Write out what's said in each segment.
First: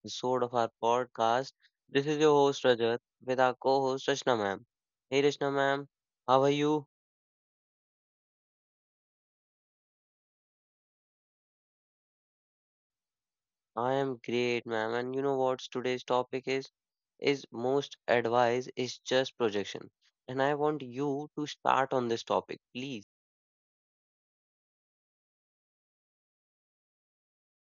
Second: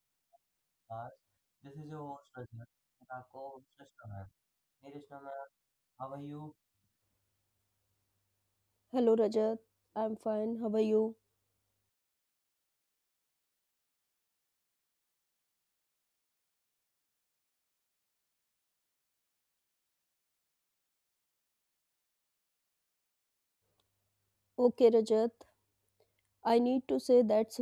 episode of our podcast. This is your host Rajat with our co-host Rashna ma'am. Hey Rashna ma'am, how are you? Hello Rajat, I'm fine. How are you? I am great ma'am and you know what today's topic is? Is most advice is just projection. And I want you to start on this topic, please. Okay, Rajat. I need to say that's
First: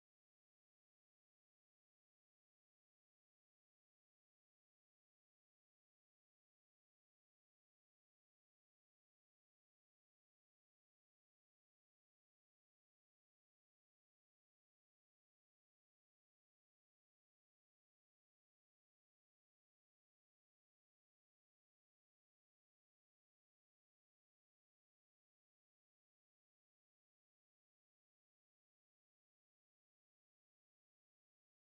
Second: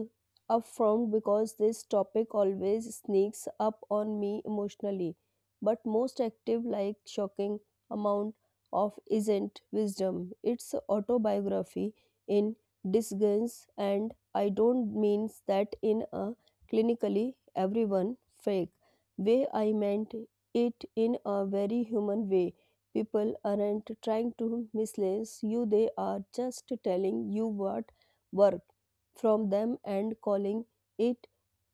upfront because this topic always sneaks up on me emotionally. But most active like shocking amount of isn't wisdom. It's autobiography in disguise, and I don't mean that in a clinically everyone fake way. I meant it in a very human way. People aren't trying to mislead you, they are just telling you what work from them and calling it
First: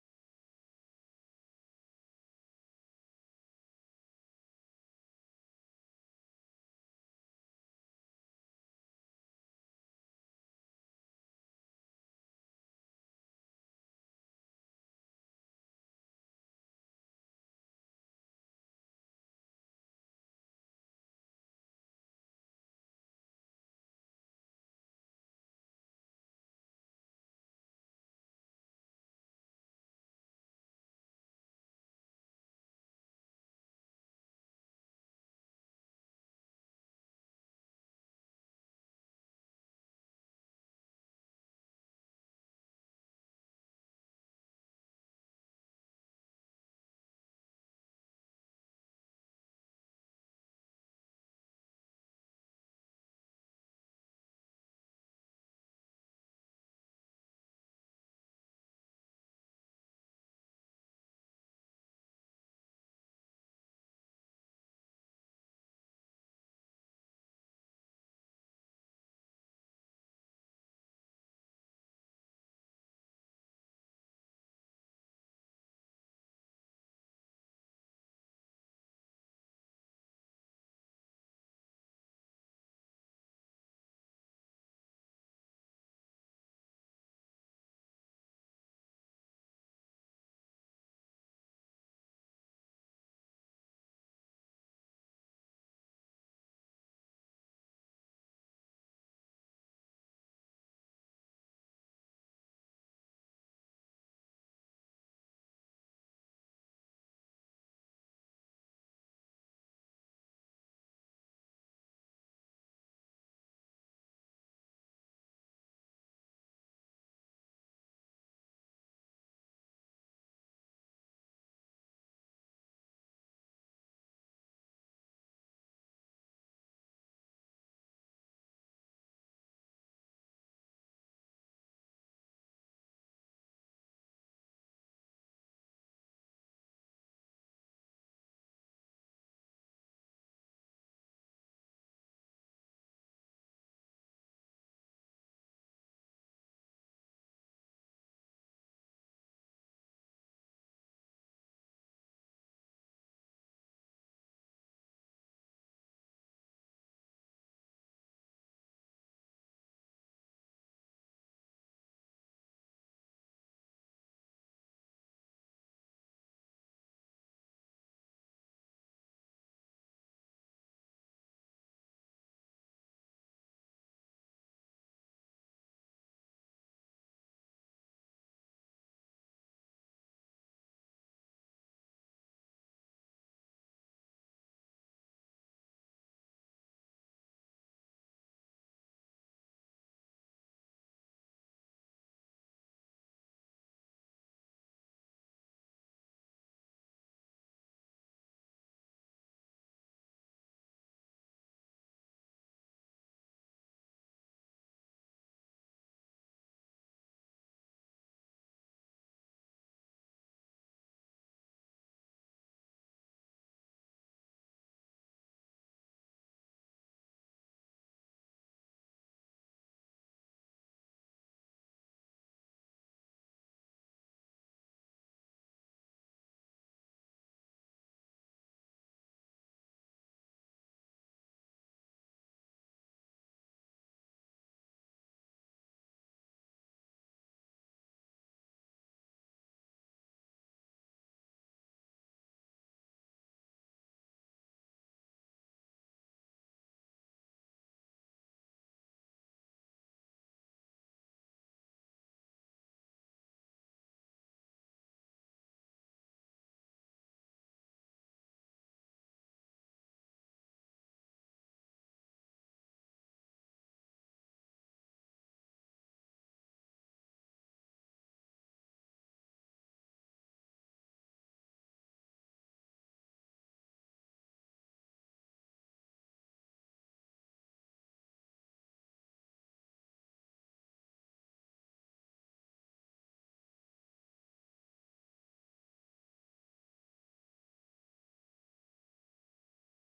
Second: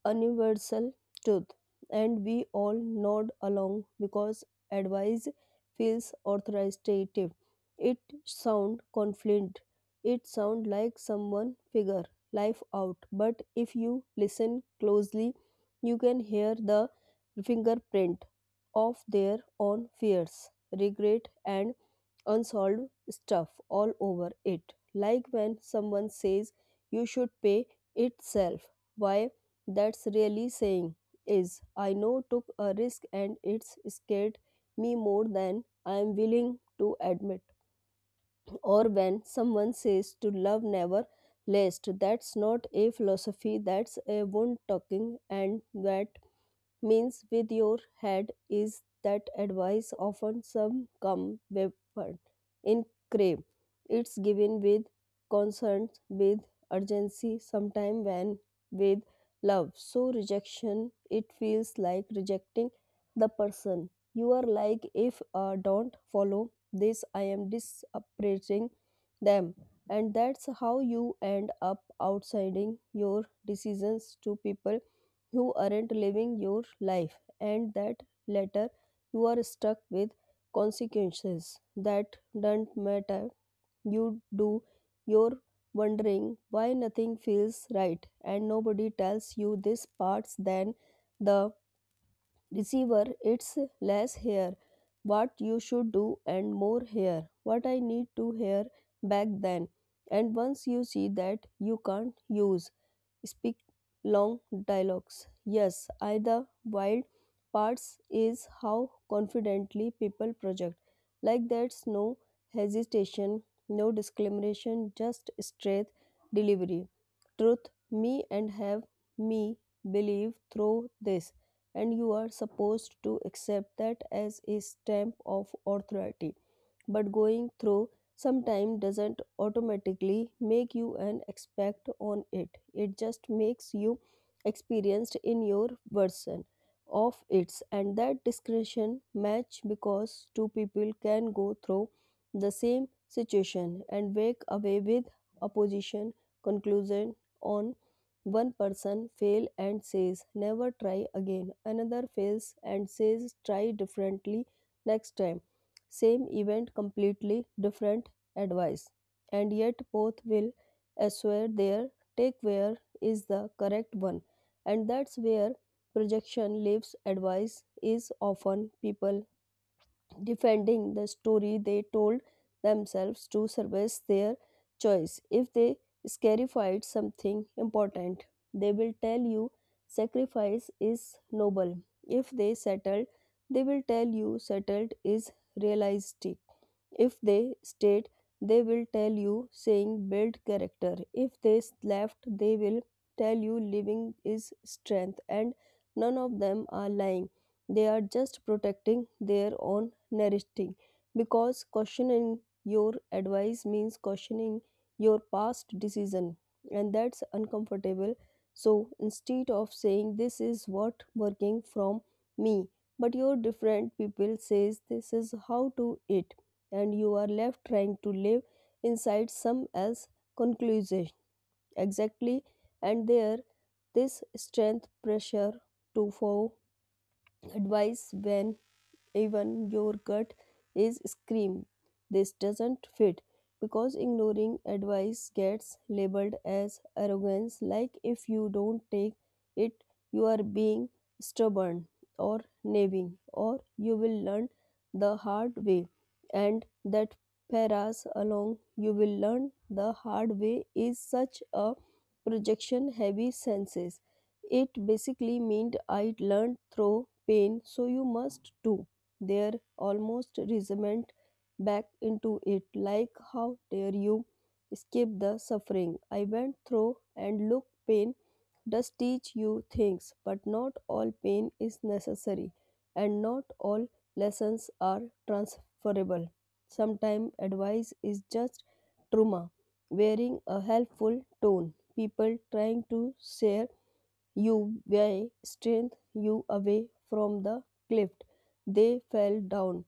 universal truth, and we all nod along because advice feels authoritative. It sound confident. It sound like someone figure life out. But if you listen closely, you can hear the fingerprint of their own fears, regret, and unsolved stuff all over it. Like when someone says you should pay itself. Why? That's really saying is, I know took a risk and it's scared me more than I am willing to admit. Or when someone says to love never last, that's not a philosophy, that's a wound talking. And that means with your head is that advice often some come weapon in crave. It's given with concern, with urgency, sometime when with love, so rejection it feels like rejecting the person you are. Like if don't follow this, I am disappraising them. And that's how you end up outsiding your decisions to people. You aren't living your life, and that later you are stuck with consequences that don't matter. You do your wondering why nothing feels right, and nobody tells you this parts. Than the receiver, it's less here what you should do and more here what I need to hear back then. And once you see that, you can't use speak long dialogues. Yes, I the wild parts is how confidently people project. Like that's no hesitation, no discrimination, just straight delivery. Truth, me and have me believe through this. And you are supposed to accept that as a stamp of authority. But going through some time doesn't automatically make you an expert on it, it just makes you experienced in your version of its. And that discretion match, because two people can go through the same situation and walk away with opposition conclusion on. One person fail and says never try again, another fails and says try differently next time. Same event, completely different advice, and yet both will assure their take where is the correct one. And that's where projection lives. Advice is often people defending the story they told themselves to service their choice. If they scarified something important, they will tell you sacrifice is noble. If they settled, they will tell you settled is realistic. If they stayed, they will tell you saying build character. If they left, they will tell you living is strength. And none of them are lying. They are just protecting their own narrative. Because questioning your advice means questioning your past decision. And that's uncomfortable. So instead of saying this is what working from me, but your different people says this is how to it, and you are left trying to live inside some else conclusion. Exactly, and there this strength pressure to follow advice when even your gut is scream this doesn't fit, because ignoring advice gets labeled as arrogance. Like if you don't take it, you are being stubborn or nagging or you will learn the hard way. And that paras along you will learn the hard way is such a projection heavy senses. It basically meant I learned through pain, so you must too. Their almost resentment back into it, like, how dare you escape the suffering I went through? And look, pain does teach you things, but not all pain is necessary, and not all lessons are transferable. Sometimes advice is just trauma, wearing a helpful tone. People trying to share you by strength you away from the cliff. They fell down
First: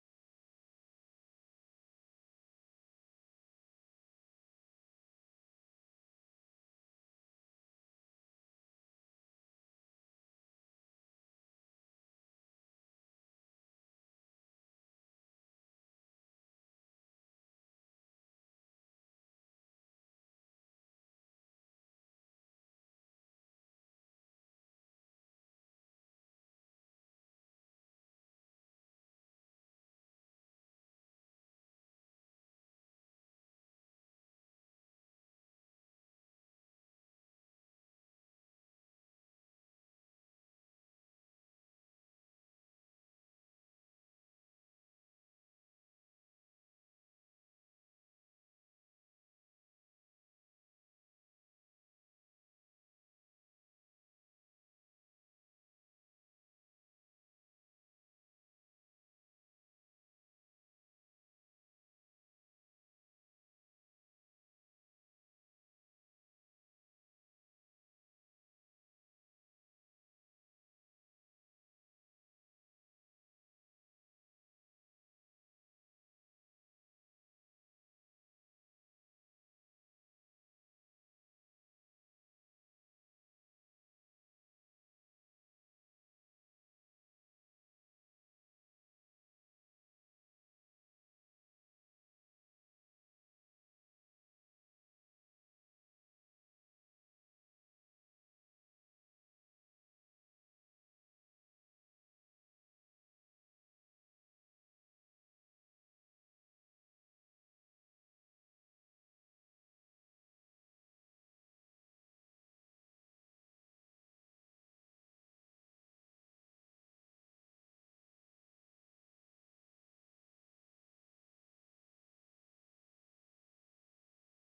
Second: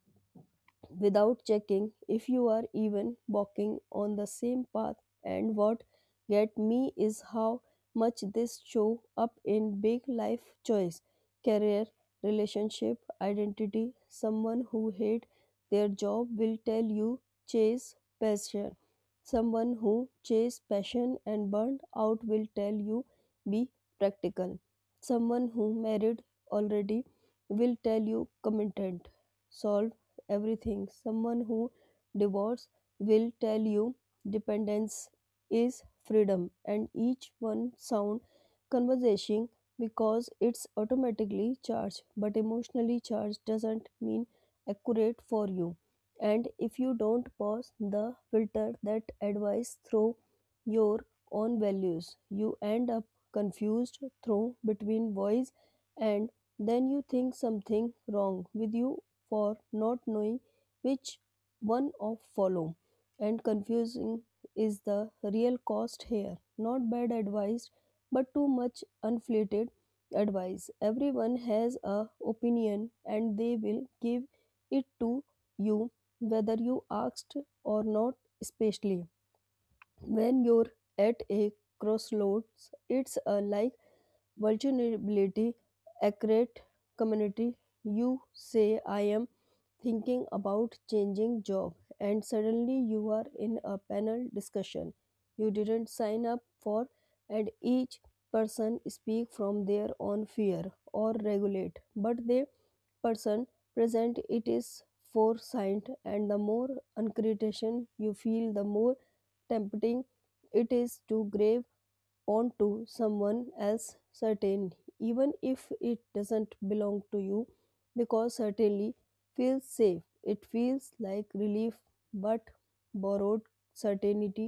without checking if you are even walking on the same path. And what get me is how much this show up in big life choice, career, relationship, identity. Someone who hate their job will tell you chase passion. Someone who chase passion and burned out will tell you be practical. Someone who married already will tell you commitment. Solve everything. Someone who divorces will tell you dependence is freedom. And each one sound conversation because it's automatically charged, but emotionally charged doesn't mean accurate for you. And if you don't pause the filter that advice through your own values, you end up confused through between voice, and then you think something wrong with you for not knowing which one of follow. And confusing is the real cost here, not bad advice, but too much unflated advice. Everyone has a opinion, and they will give it to you whether you asked or not, especially when you're at a crossroads. It's a like vulnerability, accurate community. You say, I am thinking about changing job, and suddenly you are in a panel discussion you didn't sign up for, and each person speak from their own fear or regulate, but the person present it is foresight. And the more uncritical you feel, the more tempting it is to grab onto someone else certain, even if it doesn't belong to you, because certainly feels safe, it feels like relief. But borrowed certainty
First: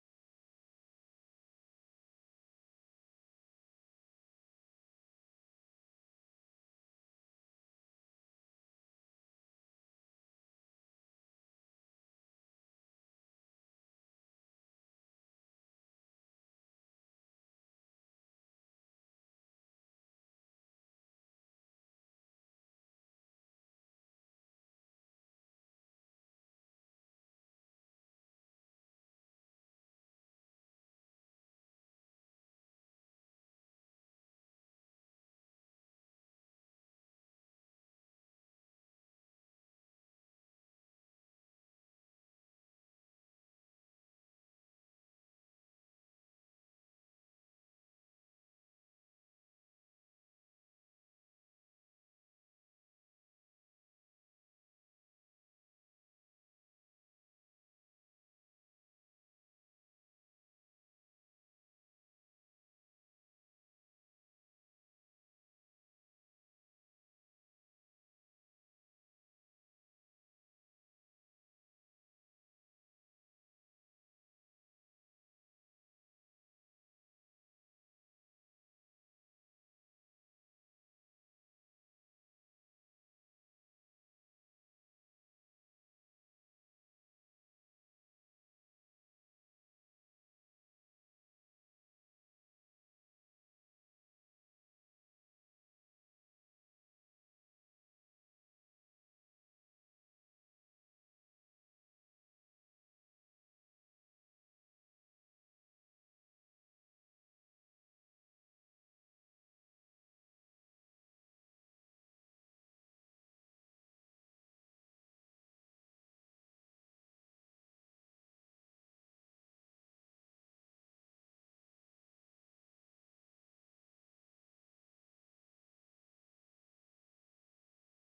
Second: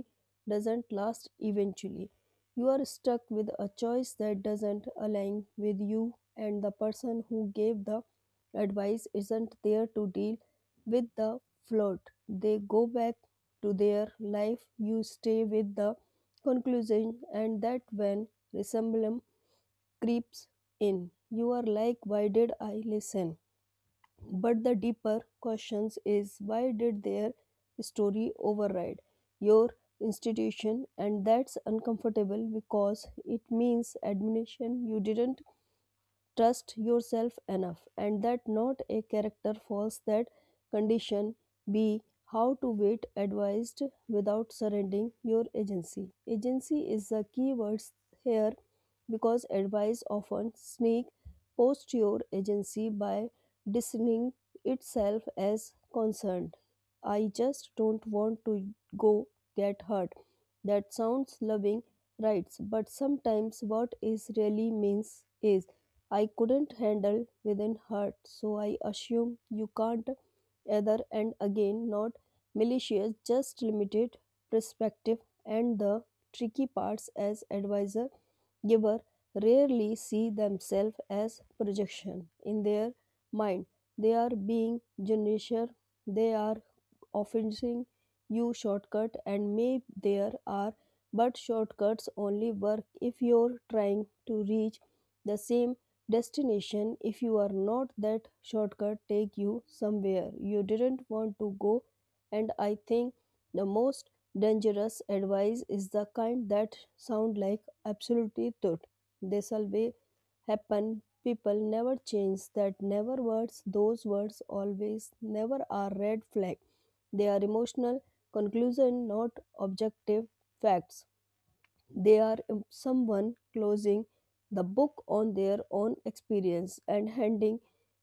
doesn't last. Eventually you are stuck with a choice that doesn't align with you, and the person who gave the advice isn't there to deal with the float. They go back to their life, you stay with the conclusion. And that when resemblance creeps in, you are like, why did I listen? But the deeper question is, why did their story override your institution? And that's uncomfortable because it means admission you didn't trust yourself enough, and that not a character falls that condition. B. How to wait advised without surrendering your agency. Agency is the key words here because advice often sneak post your agency by discerning itself as concerned. I just don't want to go get hurt. That sounds loving, right? But sometimes what is really means is, I couldn't handle within hurt, so I assume you can't either. And again, not malicious, just limited perspective. And the tricky parts as advisor giver rarely see themselves as projection in their mind. They are being generous. They are offering you shortcut, and may there are, but shortcuts only work if you're trying to reach the same destination. If you are not, that shortcut take you somewhere you didn't want to go. And I think the most dangerous advice is the kind that sound like absolutely tut, this will be happen, people never change, that never words, those words always never are red flag. They are emotional conclusion, not objective facts. They are someone closing the book on their own experience and handing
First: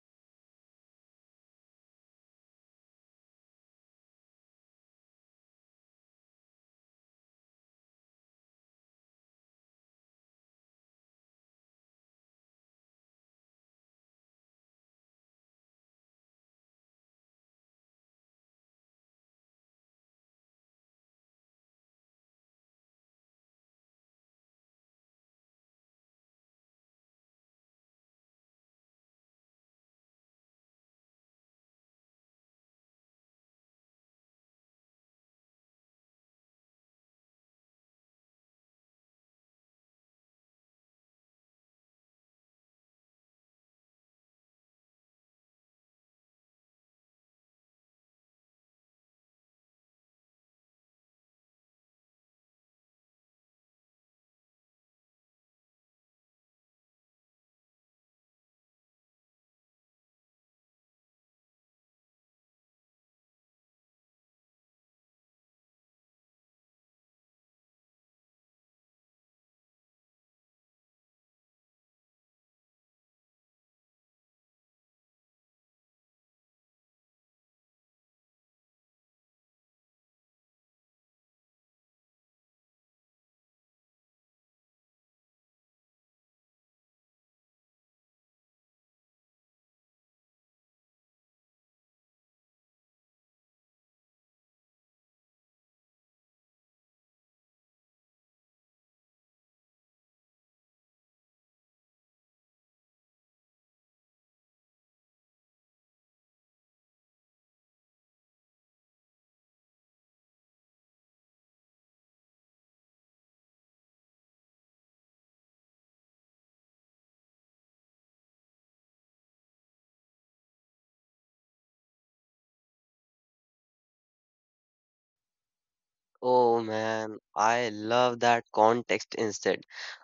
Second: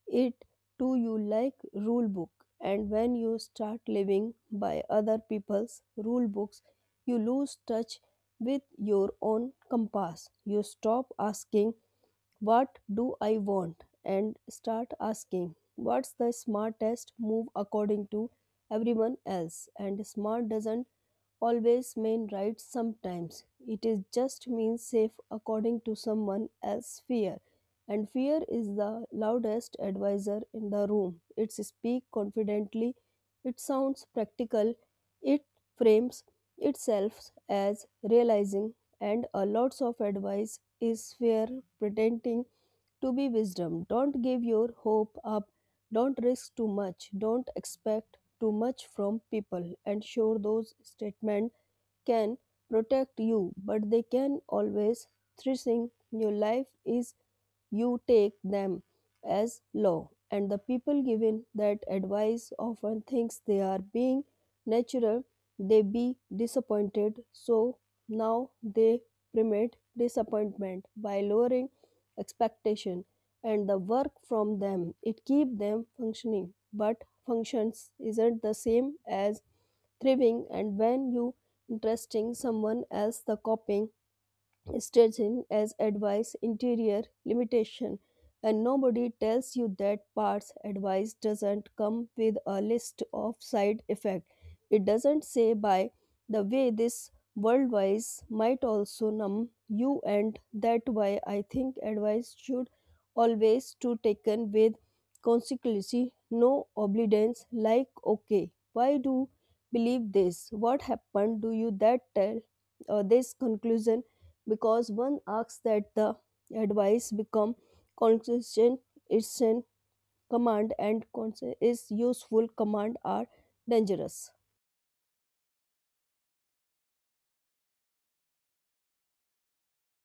it to you like rule book. And when you start living by other people's rule books, you lose touch with your own compass. You stop asking, what do I want? And start asking, what's the smartest move according to everyone else? And smart doesn't always mean right sometimes. It is just means safe according to someone else's fear. And fear is the loudest advisor in the room. It speaks confidently, it sounds practical, it frames itself as realizing, and a lots of advice is fear pretending to be wisdom. Don't give your hope up. Don't risk too much. Don't expect too much from people. And sure, those statements can protect you, but they can always threaten your life is you take them as law. And the people given that advice often thinks they are being natural, they be disappointed, so now they primate disappointment by lowering expectation, and the work from them it keep them functioning, but functions isn't the same as thriving. And when you interesting someone else the copying staging as advice interior limitation, and nobody tells you that parts. Advice doesn't come with a list of side effect. It doesn't say, by the way, this worldwise might also numb you. And that why I think advice should always to taken with consequence, no obedience. Like, okay, why do believe this, what happened do you that tell this conclusion? Because one asks that the advice become consistent. It's in command, and is useful, command are dangerous. Oh man, I love that context instead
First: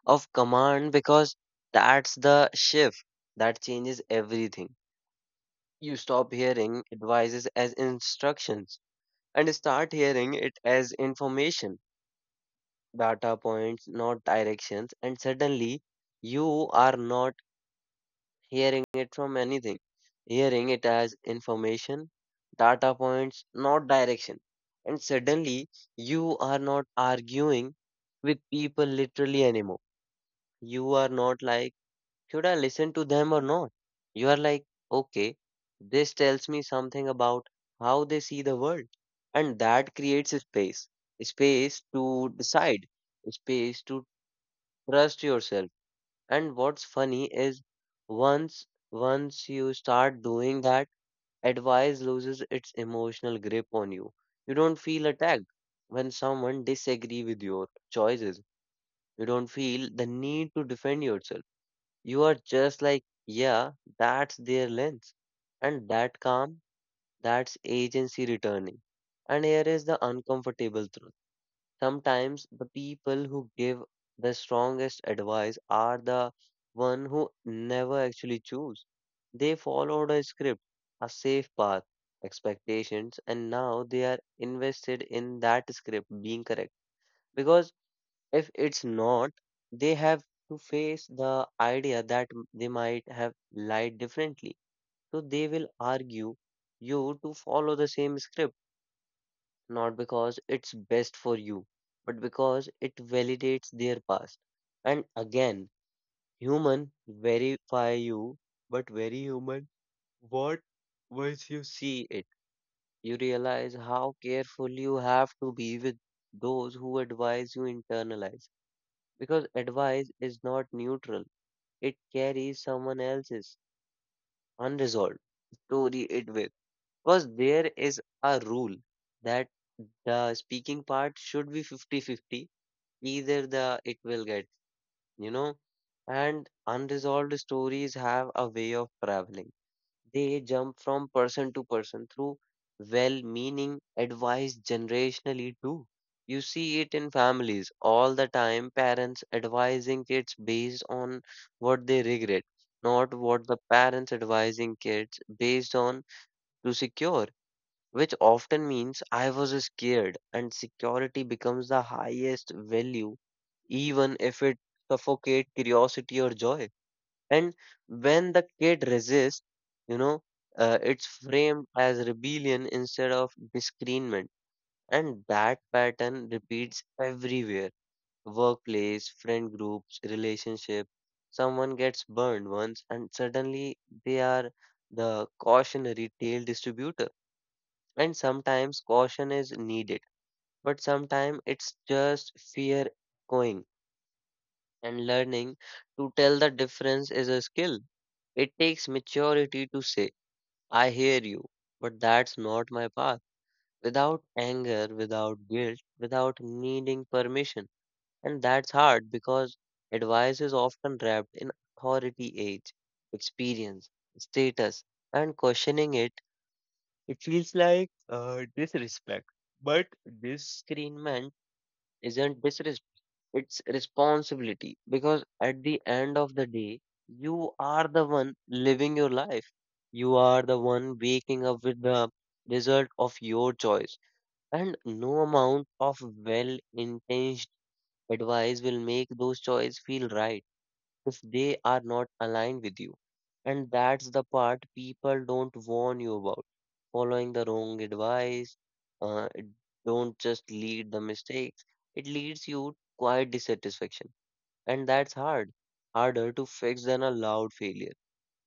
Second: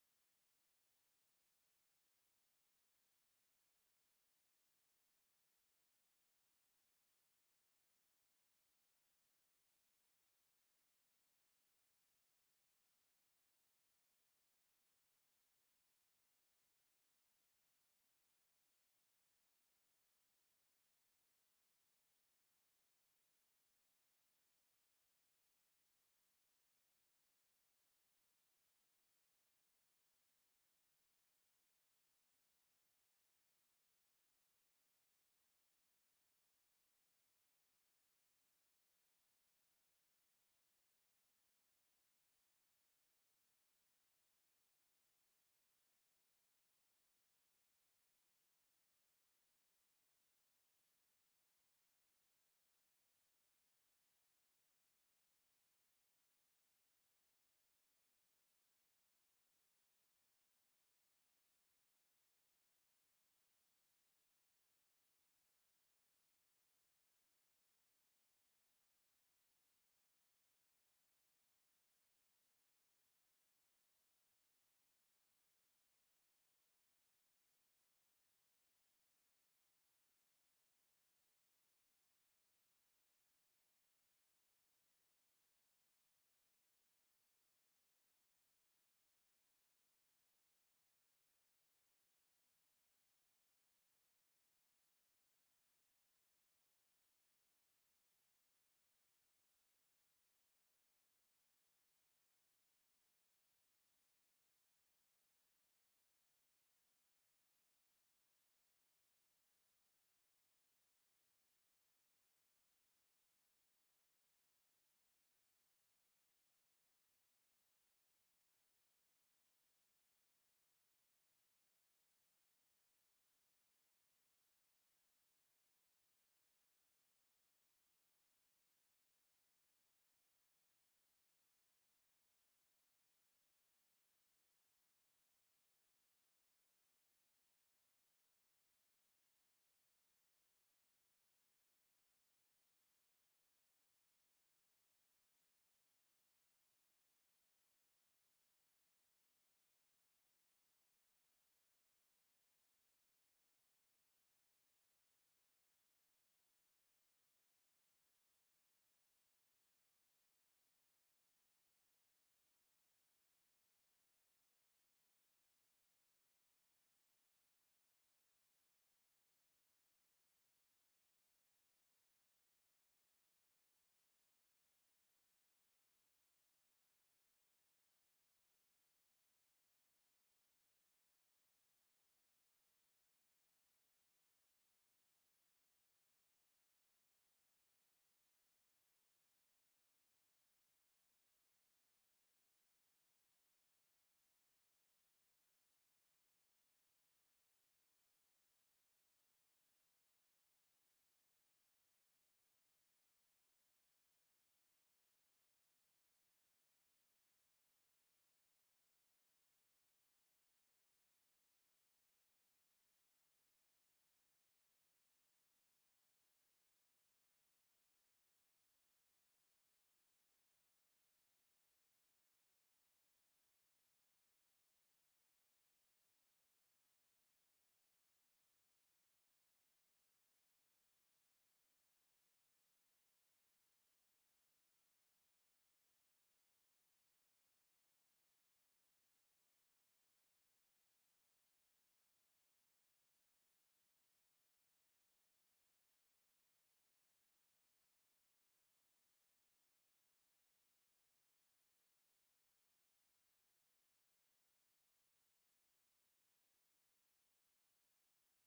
of command because that's the shift that changes everything. You stop hearing advices as instructions and start hearing it as information, data points, not directions, and suddenly you are not hearing it from anything, hearing it as information, data points, not direction. And suddenly you are not arguing with people literally anymore. You are not like, should I listen to them or not? You are like, okay, this tells me something about how they see the world. And that creates a space to decide, a space to trust yourself. And what's funny is once you start doing that, advice loses its emotional grip on you. You don't feel attacked when someone disagree with your choices. You don't feel the need to defend yourself, you are just like, yeah, that's their lens. And that calm, that's agency returning. And here is the uncomfortable truth. Sometimes the people who give the strongest advice are the one who never actually choose. They followed a script, a safe path, expectations, and now they are invested in that script being correct. Because if it's not, they have to face the idea that they might have lied differently. So they will argue you to follow the same script, not because it's best for you, but because it validates their past. And again, human verify you, but very human, what once you see it, you realize how careful you have to be with those who advise you internalize. Because advice is not neutral. It carries someone else's unresolved story it with. Because there is a rule that the speaking part should be fifty-fifty. Either the it will get, you know, and unresolved stories have a way of traveling. They jump from person to person through well meaning advice generationally too. You see it in families all the time, parents advising kids based on what they regret, not what the parents advising kids based on to secure, which often means I was scared, and security becomes the highest value, even if it suffocates curiosity or joy. And when the kid resists, you know, it's framed as rebellion instead of discernment. And that pattern repeats everywhere, workplace, friend groups, relationship. Someone gets burned once, and suddenly they are the cautionary tale distributor. And sometimes caution is needed, but sometimes it's just fear going, and learning to tell the difference is a skill. It takes maturity to say, I hear you, but that's not my path. Without anger, without guilt, without needing permission. And that's hard because advice is often wrapped in authority age, experience, status, and questioning it, it feels like disrespect. But disagreement isn't disrespect. It's responsibility because at the end of the day, you are the one living your life. You are the one waking up with the result of your choice. And no amount of well-intentioned advice will make those choices feel right if they are not aligned with you. And that's the part people don't warn you about. Following the wrong advice, it don't just lead the mistakes, it leads you to quiet dissatisfaction, and that's hard, harder to fix than a loud failure.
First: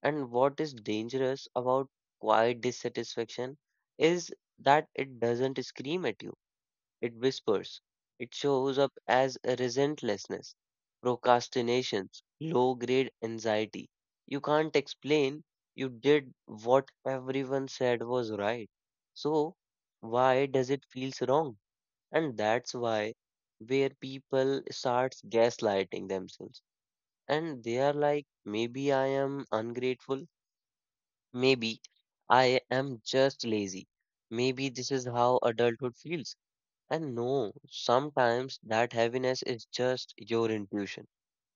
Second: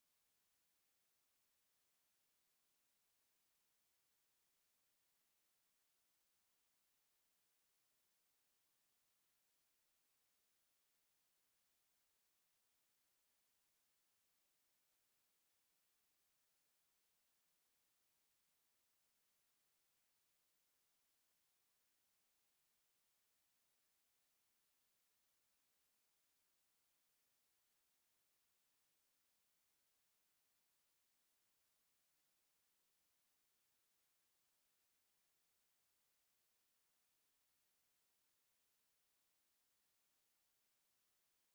And what is dangerous about quiet dissatisfaction is that it doesn't scream at you, it whispers. It shows up as a resentlessness, procrastinations, low grade anxiety you can't explain. You did what everyone said was right, so why does it feels wrong? And that's why, where people starts gaslighting themselves, and they are like, maybe I am ungrateful, maybe I am just lazy, maybe this is how adulthood feels. And no, sometimes that heaviness is just your intuition,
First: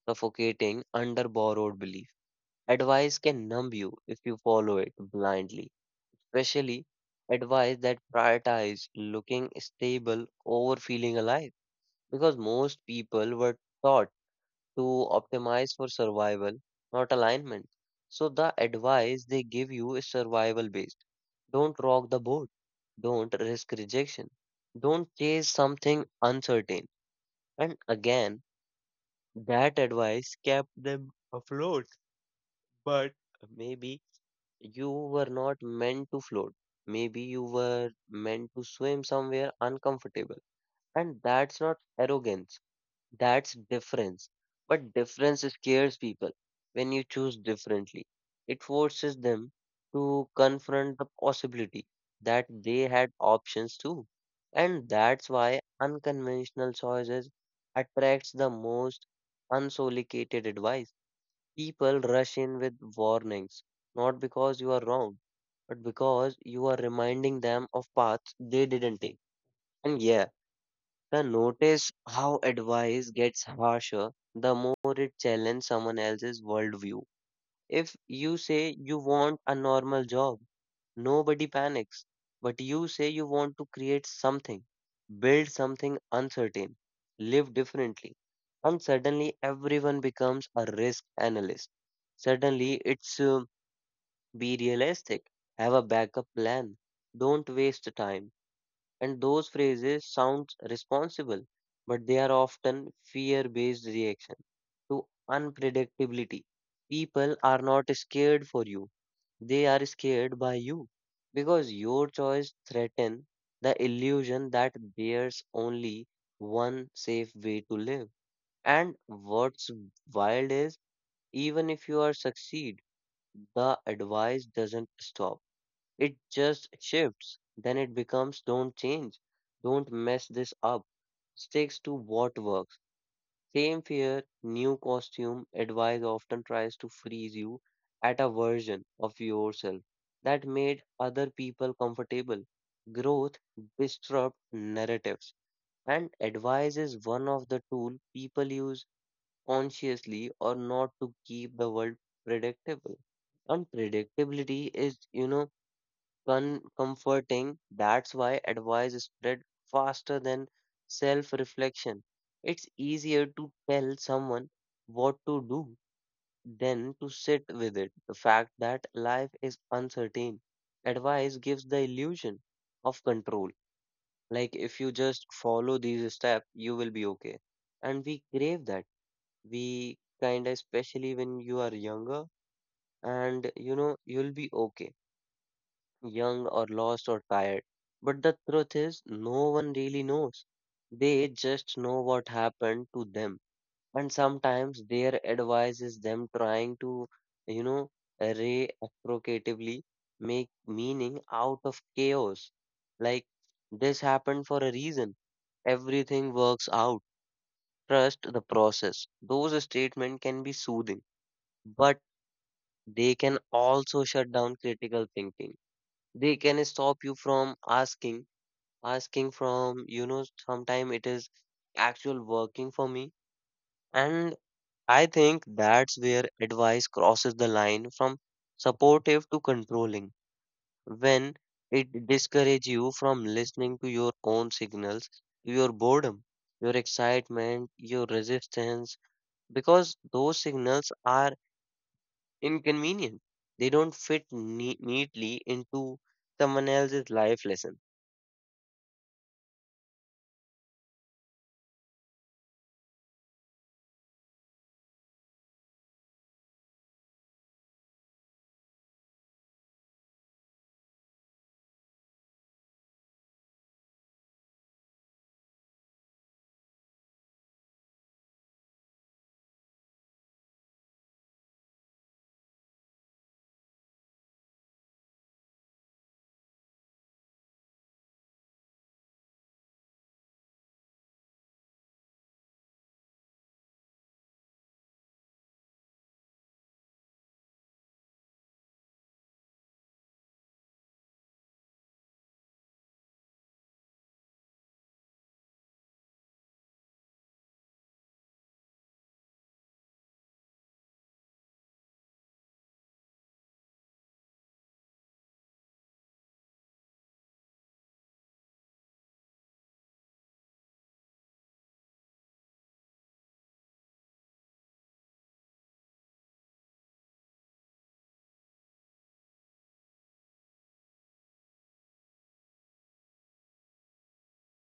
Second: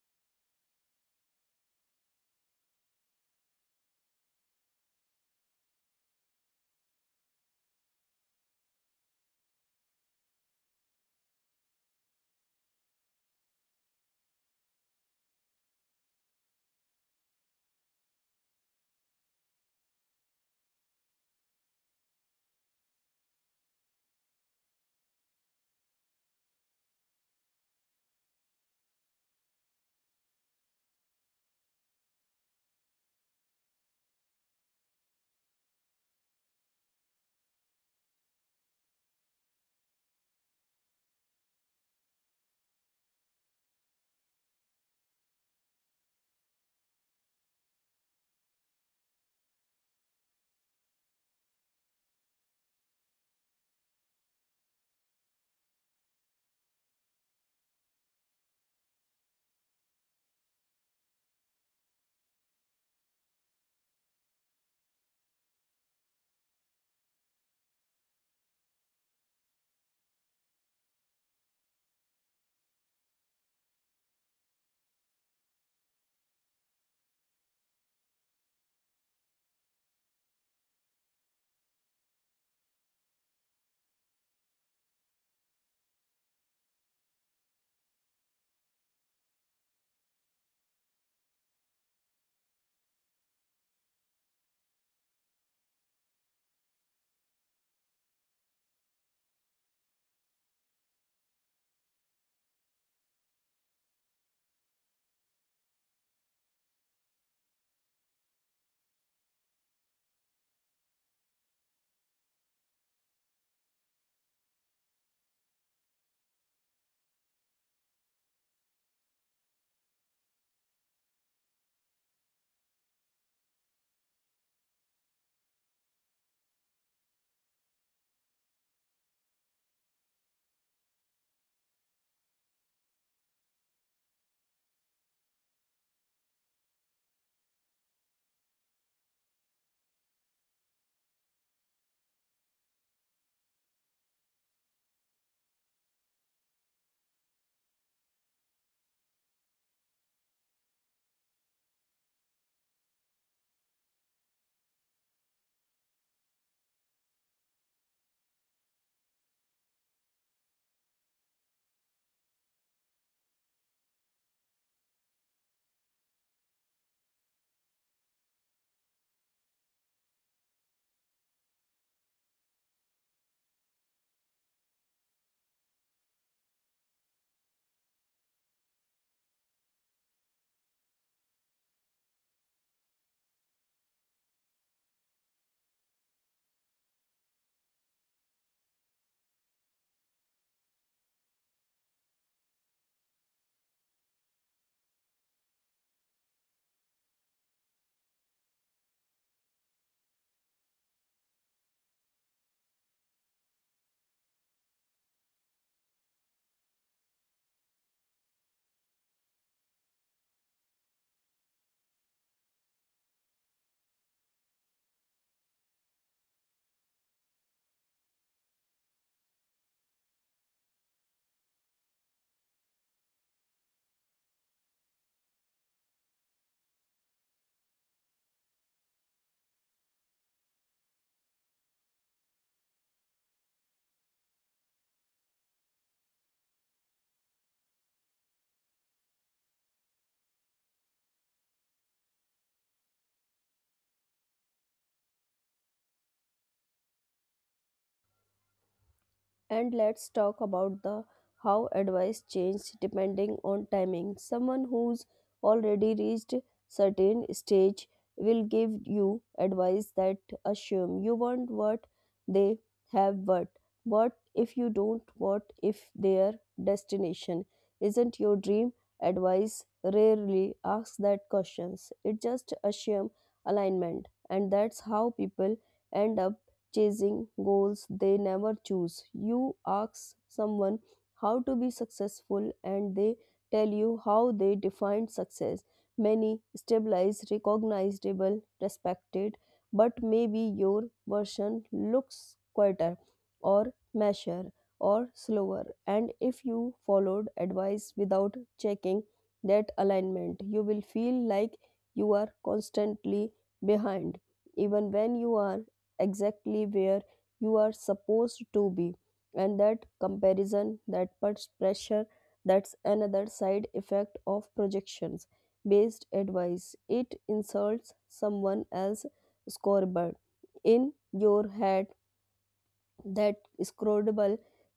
suffocating under borrowed belief. Advice can numb you if you follow it blindly, especially advice that prioritize looking stable over feeling alive, because most people were taught to optimize for survival, not alignment. So the advice they give you is survival based. Don't rock the boat. Don't risk rejection. Don't chase something uncertain. And again, that advice kept them afloat. But maybe you were not meant to float. Maybe you were meant to swim somewhere uncomfortable. And that's not arrogance. That's difference. But difference scares people when you choose differently. It forces them to confront the possibility that they had options too. And that's why unconventional choices attracts the most unsolicited advice. People rush in with warnings, not because you are wrong, but because you are reminding them of paths they didn't take. And yeah, the notice how advice gets harsher the more it challenges someone else's worldview. If you say you want a normal job, nobody panics. But you say you want to create something, build something uncertain, live differently. And suddenly everyone becomes a risk analyst. Suddenly it's be realistic, have a backup plan, don't waste time, and those phrases sound responsible, but they are often fear-based reaction to unpredictability. People are not scared for you. They are scared by you because your choice threaten the illusion that there's only one safe way to live. And what's wild is even if you are succeed, the advice doesn't stop. It just shifts. Then it becomes don't change, don't mess this up. Sticks to what works. Same fear, new costume, advice often tries to freeze you at a version of yourself that made other people comfortable. Growth disrupt narratives, and advice is one of the tool people use consciously or not to keep the world predictable, unpredictability is comforting. That's why advice is spread faster than self reflection. It's easier to tell someone what to do than to sit with it. The fact that life is uncertain, advice gives the illusion of control. Like if you just follow these steps, you will be okay. And we crave that. We kind of, especially when you are younger, and you know, you'll be okay, young or lost or tired. But the truth is, no one really knows. They just know what happened to them. And sometimes their advice is them trying to, you know, reciprocatively make meaning out of chaos. Like this happened for a reason. Everything works out. Trust the process. Those statements can be soothing, but they can also shut down critical thinking. They can stop you from asking from sometime it is actual working for me. And I think that's where advice crosses the line from supportive to controlling, when it discourages you from listening to your own signals, to your boredom, your excitement, your resistance, because those signals are inconvenient. They don't fit neatly into someone else's life lesson. And let's talk about the how advice changes depending on timing. Someone who's already reached certain stage will give you advice that assume you want what they have what. What if you don't? What if their destination isn't your dream? Advice rarely asks that questions. It just assume alignment, and that's how people end up chasing goals they never choose. You ask someone how to be successful, and they tell you how they define success. Many stabilized, recognizable, respected, but maybe your version looks quieter or measure or slower. And if you followed advice without checking that alignment, you will feel like you are constantly behind, even when you are exactly where you are supposed to be. And that comparison that puts pressure, that's another side effect of projections based advice. It insults someone else's scoreboard in your head. That scrollable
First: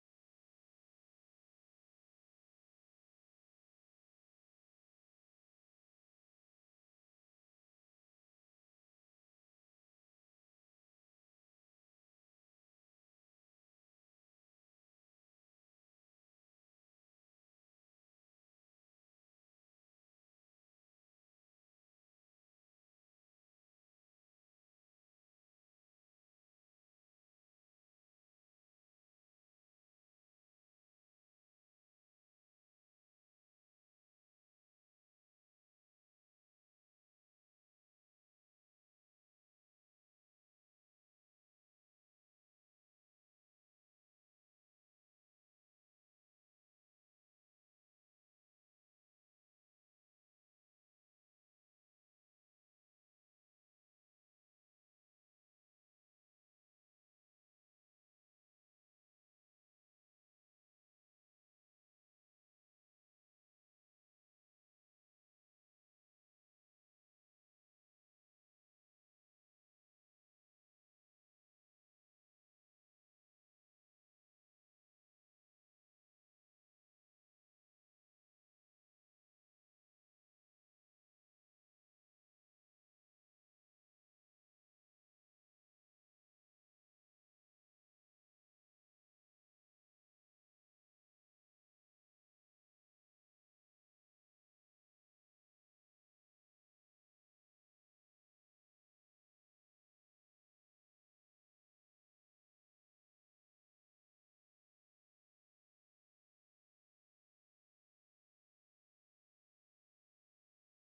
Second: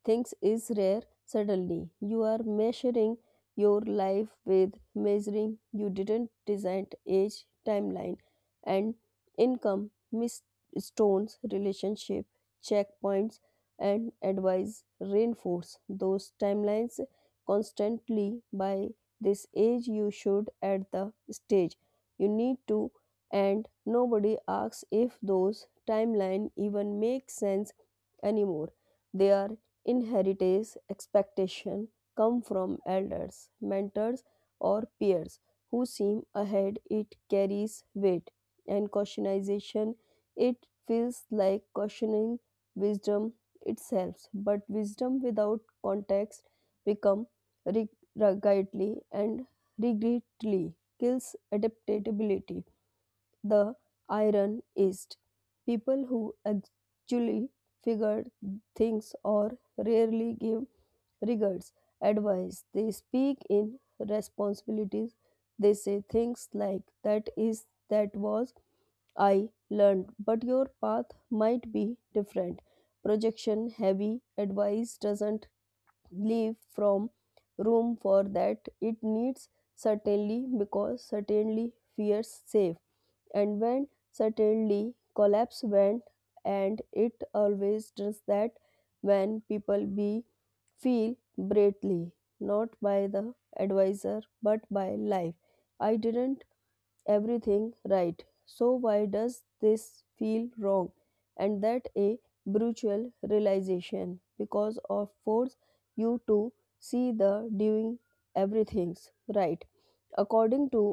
things is rare. Suddenly you are measuring your life with measuring you didn't design, age timeline and income milestones relationship checkpoints. And advice reinforce those timelines constantly by this age you should at the stage, you need to, and nobody asks if those timeline even make sense anymore. Their inheritance expectation come from elders, mentors or peers who seem ahead, it carries weight and cautionization, it feels like cautioning wisdom itself. But wisdom without context become rigidly, and regretly kills adaptability. The iron is people who actually figured things or rarely give regards advice. They speak in responsibilities. They say things like that is that was I learned, but your path might be different. Projection heavy advice doesn't leave from room for that. It needs certainly because certainly fears safe. And when suddenly collapse went, and it always does, that when people be feel greatly, not by the advisor but by life. I didn't everything right, so why does this feel wrong? And that a brutal realization because of force you to see the doing everything's right according to